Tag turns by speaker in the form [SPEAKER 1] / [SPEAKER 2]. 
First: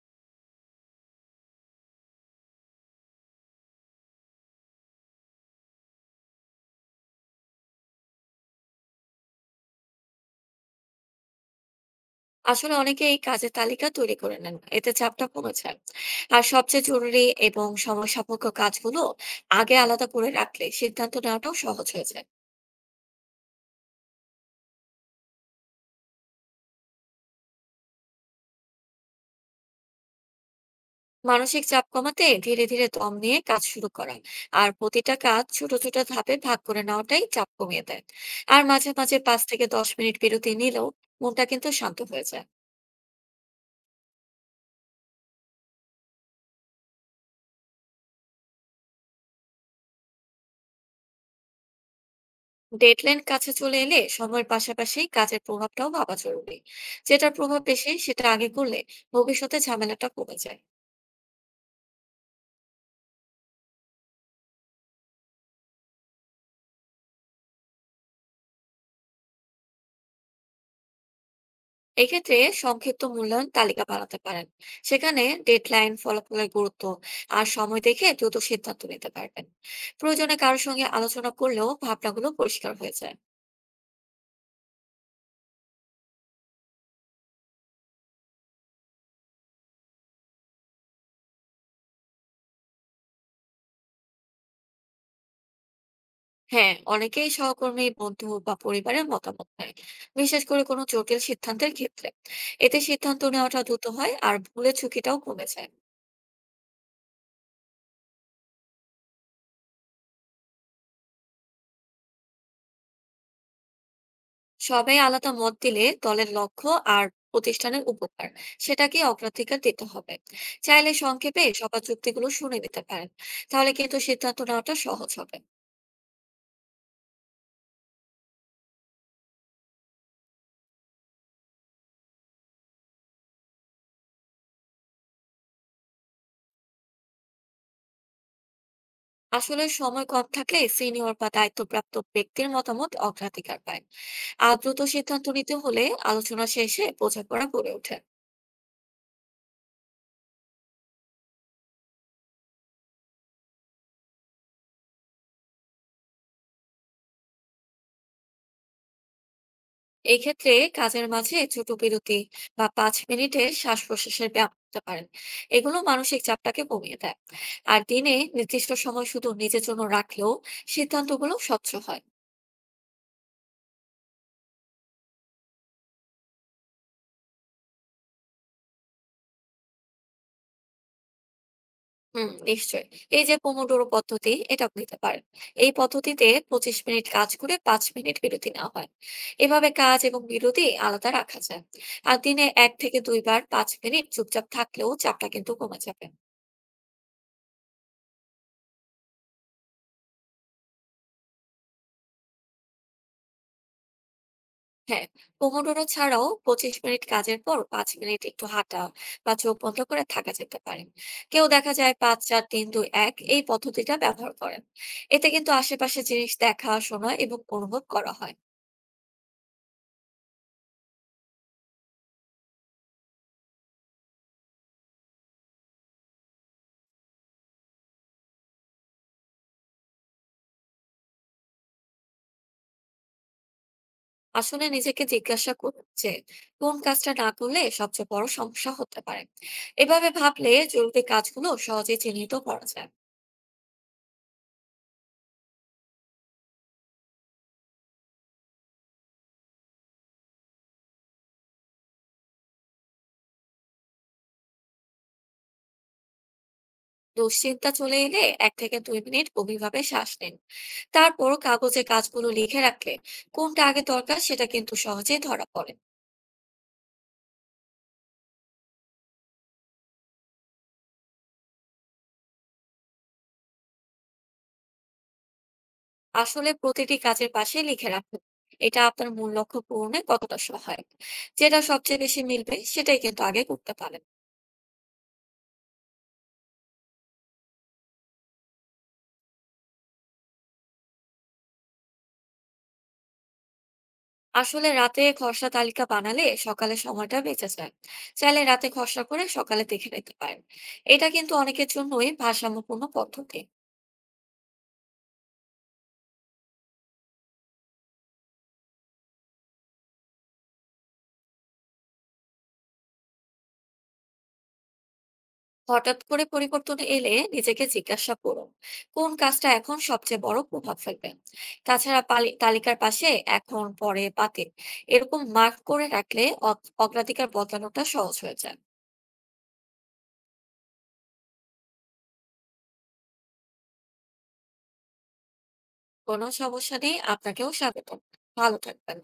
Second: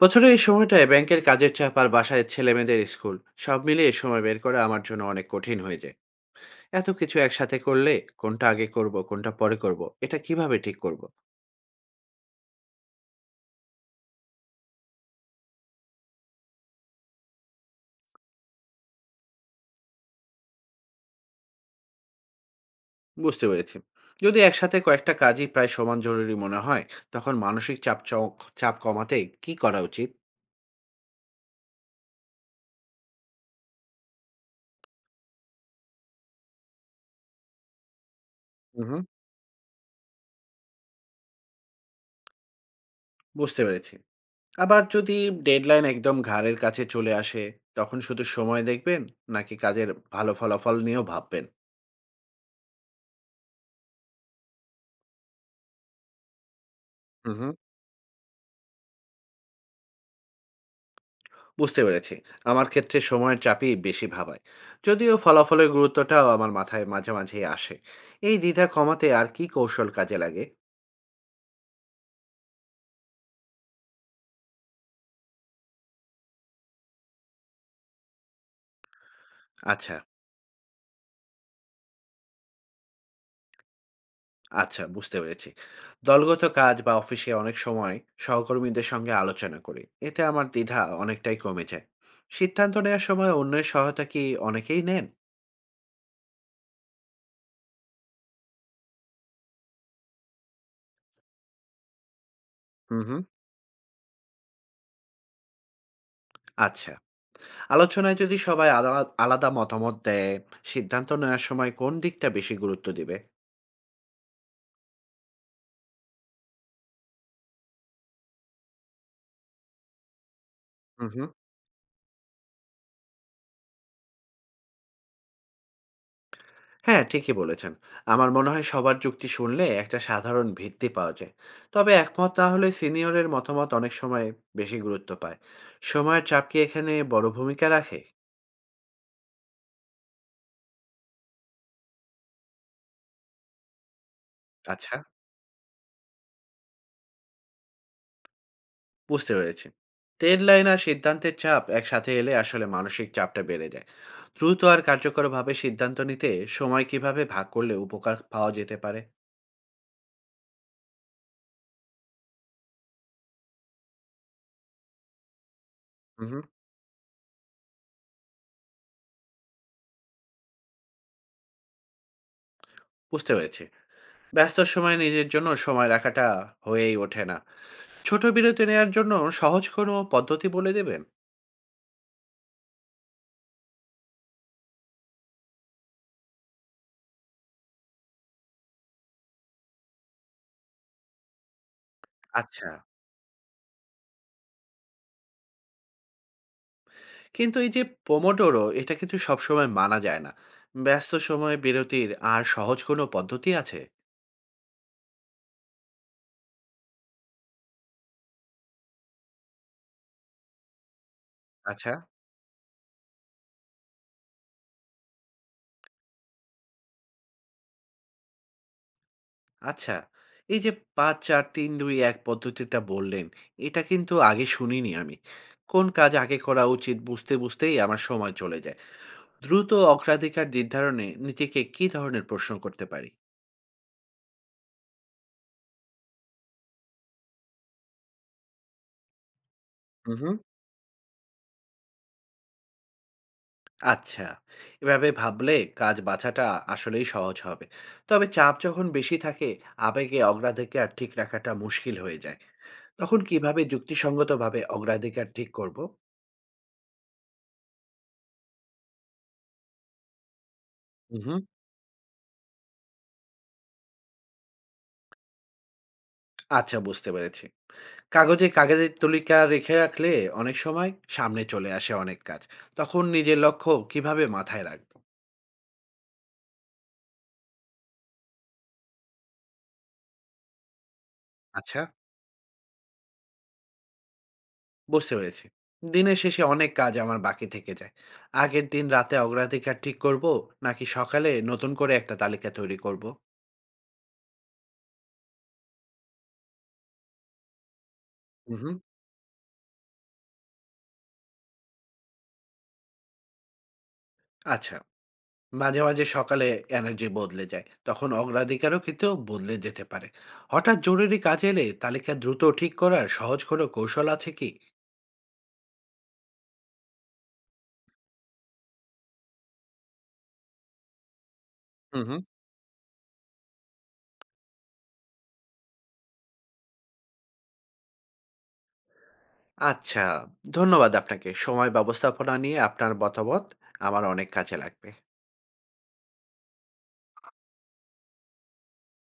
[SPEAKER 1] বছরের এই সময়টায় ব্যাংকের কাজের চাপ আর বাসায় ছেলেমেয়েদের স্কুল, সব মিলিয়ে সময় বের করা আমার জন্য অনেক কঠিন হয়ে যায়। এত কিছু একসাথে করলে কোনটা আগে করব, কোনটা পরে করব, এটা কিভাবে ঠিক করব?
[SPEAKER 2] আসলে অনেকেই কাজের তালিকা তৈরি করে নেন, এতে চাপটা কমে যায়। আর সবচেয়ে জরুরি এবং সময় সাপেক্ষ কাজগুলো আগে আলাদা করে রাখলে সিদ্ধান্ত নেওয়াটাও সহজ হয়ে যায়।
[SPEAKER 1] বুঝতে পেরেছি। যদি একসাথে কয়েকটা কাজই প্রায় সমান জরুরি মনে হয়, তখন মানসিক চাপ কমাতে কি করা উচিত?
[SPEAKER 2] মানসিক চাপ কমাতে ধীরে ধীরে দম নিয়ে কাজ শুরু করা আর প্রতিটা কাজ ছোট ছোট ধাপে ভাগ করে নেওয়াটাই চাপ কমিয়ে দেয়। আর মাঝে
[SPEAKER 1] হুম।
[SPEAKER 2] মাঝে 5 থেকে 10 মিনিট বিরতি নিলেও মনটা কিন্তু শান্ত হয়ে যায়।
[SPEAKER 1] বুঝতে পেরেছি। আবার যদি ডেডলাইন একদম ঘাড়ের কাছে চলে আসে, তখন শুধু সময় দেখবেন নাকি কাজের ভালো ফলাফল নিয়েও ভাববেন?
[SPEAKER 2] ডেডলাইন কাছে চলে এলে সময়ের পাশাপাশি কাজের প্রভাবটাও ভাবা জরুরি। যেটার
[SPEAKER 1] হুম।
[SPEAKER 2] প্রভাব বেশি সেটা আগে করলে ভবিষ্যতে ঝামেলাটা কমে যায়।
[SPEAKER 1] বুঝতে পেরেছি। আমার ক্ষেত্রে সময়ের চাপই বেশি ভাবায়। যদিও ফলাফলের গুরুত্বটাও আমার মাথায় মাঝে, মাঝেই আসে। এই দ্বিধা কমাতে আর কি কৌশল কাজে লাগে?
[SPEAKER 2] এক্ষেত্রে সংক্ষিপ্ত মূল্যায়ন তালিকা বানাতে পারেন। সেখানে ডেডলাইন, ফলাফলের গুরুত্ব আর সময় দেখে দ্রুত সিদ্ধান্ত নিতে পারবেন।
[SPEAKER 1] আচ্ছা,
[SPEAKER 2] প্রয়োজনে কারোর সঙ্গে আলোচনা করলেও ভাবনাগুলো পরিষ্কার হয়ে যায়।
[SPEAKER 1] আচ্ছা, বুঝতে পেরেছি। দলগত কাজ বা অফিসে অনেক সময় সহকর্মীদের সঙ্গে আলোচনা করি। এতে আমার দ্বিধা অনেকটাই কমে যায়। সিদ্ধান্ত নেওয়ার সময় অন্যের সহায়তা কি অনেকেই নেন?
[SPEAKER 2] হ্যাঁ, অনেকেই সহকর্মী, বন্ধু বা পরিবারের মতামত নেয়, বিশেষ করে কোনো জটিল সিদ্ধান্তের ক্ষেত্রে। এতে
[SPEAKER 1] হুম,
[SPEAKER 2] সিদ্ধান্ত
[SPEAKER 1] হুম।
[SPEAKER 2] নেওয়াটা দ্রুত হয় আর ভুলের ঝুঁকিটাও কমে যায়।
[SPEAKER 1] আচ্ছা। আলোচনায় যদি সবাই আলাদা আলাদা মতামত দেয়, সিদ্ধান্ত নেওয়ার সময় কোন দিকটা বেশি গুরুত্ব দিবে?
[SPEAKER 2] সবাই আলাদা মত দিলে দলের লক্ষ্য আর প্রতিষ্ঠানের উপকার, সেটাকে অগ্রাধিকার দিতে হবে। চাইলে
[SPEAKER 1] হুম, হুম।
[SPEAKER 2] সংক্ষেপে সবার যুক্তিগুলো শুনে নিতে পারেন। তাহলে কিন্তু সিদ্ধান্ত নেওয়াটা সহজ হবে।
[SPEAKER 1] হ্যাঁ, ঠিকই বলেছেন। আমার মনে হয় সবার যুক্তি শুনলে একটা সাধারণ ভিত্তি পাওয়া যায়। তবে একমত না হলে সিনিয়রের মতামত অনেক সময় বেশি গুরুত্ব পায়। সময়ের চাপ কি এখানে বড় ভূমিকা রাখে?
[SPEAKER 2] আসলে সময় কম থাকলে সিনিয়র বা দায়িত্বপ্রাপ্ত ব্যক্তির মতামত অগ্রাধিকার পায়। আর দ্রুত
[SPEAKER 1] আচ্ছা,
[SPEAKER 2] সিদ্ধান্ত নিতে হলে আলোচনা শেষে বোঝাপড়া গড়ে ওঠে।
[SPEAKER 1] বুঝতে পেরেছি। ডেডলাইন আর সিদ্ধান্তের চাপ একসাথে এলে আসলে মানসিক চাপটা বেড়ে যায়। দ্রুত আর কার্যকরভাবে সিদ্ধান্ত নিতে সময় কিভাবে ভাগ করলে উপকার পাওয়া যেতে পারে?
[SPEAKER 2] এই ক্ষেত্রে কাজের মাঝে ছোট বিরতি বা 5 মিনিটের শ্বাস প্রশ্বাসের ব্যায়াম করতে পারেন। এগুলো মানসিক
[SPEAKER 1] হুম,
[SPEAKER 2] চাপটাকে কমিয়ে দেয়। আর দিনে নির্দিষ্ট সময় শুধু নিজের জন্য রাখলেও সিদ্ধান্তগুলো স্বচ্ছ হয়।
[SPEAKER 1] বুঝতে পেরেছি। ব্যস্ত সময়ে নিজের জন্য সময় রাখাটা হয়েই ওঠে না। ছোট বিরতি নেয়ার জন্য সহজ কোনো পদ্ধতি বলে দেবেন?
[SPEAKER 2] হুম, নিশ্চয়ই। এই যে পোমোডোরো পদ্ধতি, এটা নিতে পারেন। এই পদ্ধতিতে 25 মিনিট কাজ করে 5 মিনিট বিরতি নেওয়া হয়। এভাবে কাজ এবং বিরতি আলাদা রাখা যায়। আর দিনে
[SPEAKER 1] আচ্ছা।
[SPEAKER 2] 1 থেকে 2 বার 5 মিনিট চুপচাপ থাকলেও চাপটা কিন্তু কমে যাবে।
[SPEAKER 1] কিন্তু এই যে পোমোডোরো, এটা কিন্তু সবসময় মানা যায় না। ব্যস্ত সময়ে বিরতির আর সহজ কোনো পদ্ধতি আছে?
[SPEAKER 2] হ্যাঁ, পোমোডোরো ছাড়াও 25 মিনিট কাজের পর 5 মিনিট একটু হাঁটা বা চোখ বন্ধ করে থাকা যেতে পারে। কেউ দেখা
[SPEAKER 1] আচ্ছা,
[SPEAKER 2] যায় 5, 4, 3, 2, 1 এই পদ্ধতিটা ব্যবহার করেন। এতে কিন্তু আশেপাশে জিনিস দেখা, শোনা এবং অনুভব করা হয়।
[SPEAKER 1] আচ্ছা। এই যে ৫, ৪, ৩, ২, ১ পদ্ধতিটা বললেন, এটা কিন্তু আগে শুনিনি আমি। কোন কাজ আগে করা উচিত বুঝতে, বুঝতেই আমার সময় চলে যায়। দ্রুত অগ্রাধিকার নির্ধারণে নিজেকে কী ধরনের প্রশ্ন করতে পারি?
[SPEAKER 2] আসলে নিজেকে জিজ্ঞাসা করুন যে কোন কাজটা না করলে সবচেয়ে বড় সমস্যা হতে পারে। এভাবে
[SPEAKER 1] হু, হু।
[SPEAKER 2] ভাবলে জরুরি কাজগুলো সহজে চিহ্নিত করা যায়।
[SPEAKER 1] আচ্ছা, এভাবে ভাবলে কাজ বাছাটা আসলেই সহজ হবে। তবে চাপ যখন বেশি থাকে, আবেগে অগ্রাধিকার ঠিক রাখাটা মুশকিল হয়ে যায়। তখন কিভাবে যুক্তিসঙ্গতভাবে অগ্রাধিকার ঠিক করব?
[SPEAKER 2] দুশ্চিন্তা চলে এলে 1 থেকে 2 মিনিট গভীরভাবে শ্বাস নিন। তারপর
[SPEAKER 1] হুম।
[SPEAKER 2] কাগজে কাজগুলো লিখে রাখলে কোনটা আগে দরকার সেটা কিন্তু সহজেই ধরা পড়ে।
[SPEAKER 1] আচ্ছা, বুঝতে পেরেছি। কাগজে কাগজের তালিকা রেখে রাখলে অনেক সময় সামনে চলে আসে অনেক কাজ। তখন নিজের লক্ষ্য কিভাবে মাথায় রাখবো?
[SPEAKER 2] আসলে প্রতিটি কাজের পাশে লিখে রাখুন এটা আপনার মূল লক্ষ্য পূরণে কতটা সহায়ক। যেটা
[SPEAKER 1] আচ্ছা,
[SPEAKER 2] সবচেয়ে বেশি মিলবে সেটাই কিন্তু আগে করতে পারেন।
[SPEAKER 1] বুঝতে পেরেছি। দিনের শেষে অনেক কাজ আমার বাকি থেকে যায়। আগের দিন রাতে অগ্রাধিকার ঠিক করব নাকি সকালে নতুন করে একটা তালিকা তৈরি করব?
[SPEAKER 2] আসলে রাতে খসড়া তালিকা বানালে সকালে সময়টা বেঁচে যায়। চাইলে রাতে
[SPEAKER 1] উহু,
[SPEAKER 2] খসড়া করে সকালে দেখে নিতে পারেন। এটা কিন্তু অনেকের জন্যই ভারসাম্যপূর্ণ পদ্ধতি।
[SPEAKER 1] আচ্ছা। মাঝে, মাঝে সকালে এনার্জি বদলে যায়। তখন অগ্রাধিকারও কিন্তু বদলে যেতে পারে। হঠাৎ জরুরি কাজ এলে তালিকা দ্রুত ঠিক করার সহজ কোনো কৌশল আছে কি?
[SPEAKER 2] হঠাৎ করে পরিবর্তন এলে নিজেকে জিজ্ঞাসা করুন কোন কাজটা এখন সবচেয়ে বড় প্রভাব ফেলবে। তাছাড়া
[SPEAKER 1] হুম, হুম।
[SPEAKER 2] তালিকার পাশে এখন, পরে, বাদে এরকম মার্ক করে রাখলে অগ্রাধিকার বদলানোটা সহজ হয়ে যায়।
[SPEAKER 1] আচ্ছা, ধন্যবাদ আপনাকে। সময় ব্যবস্থাপনা নিয়ে আপনার মতামত আমার অনেক কাজে লাগবে।
[SPEAKER 2] কোনো সমস্যা নেই, আপনাকেও স্বাগতম। ভালো থাকবেন।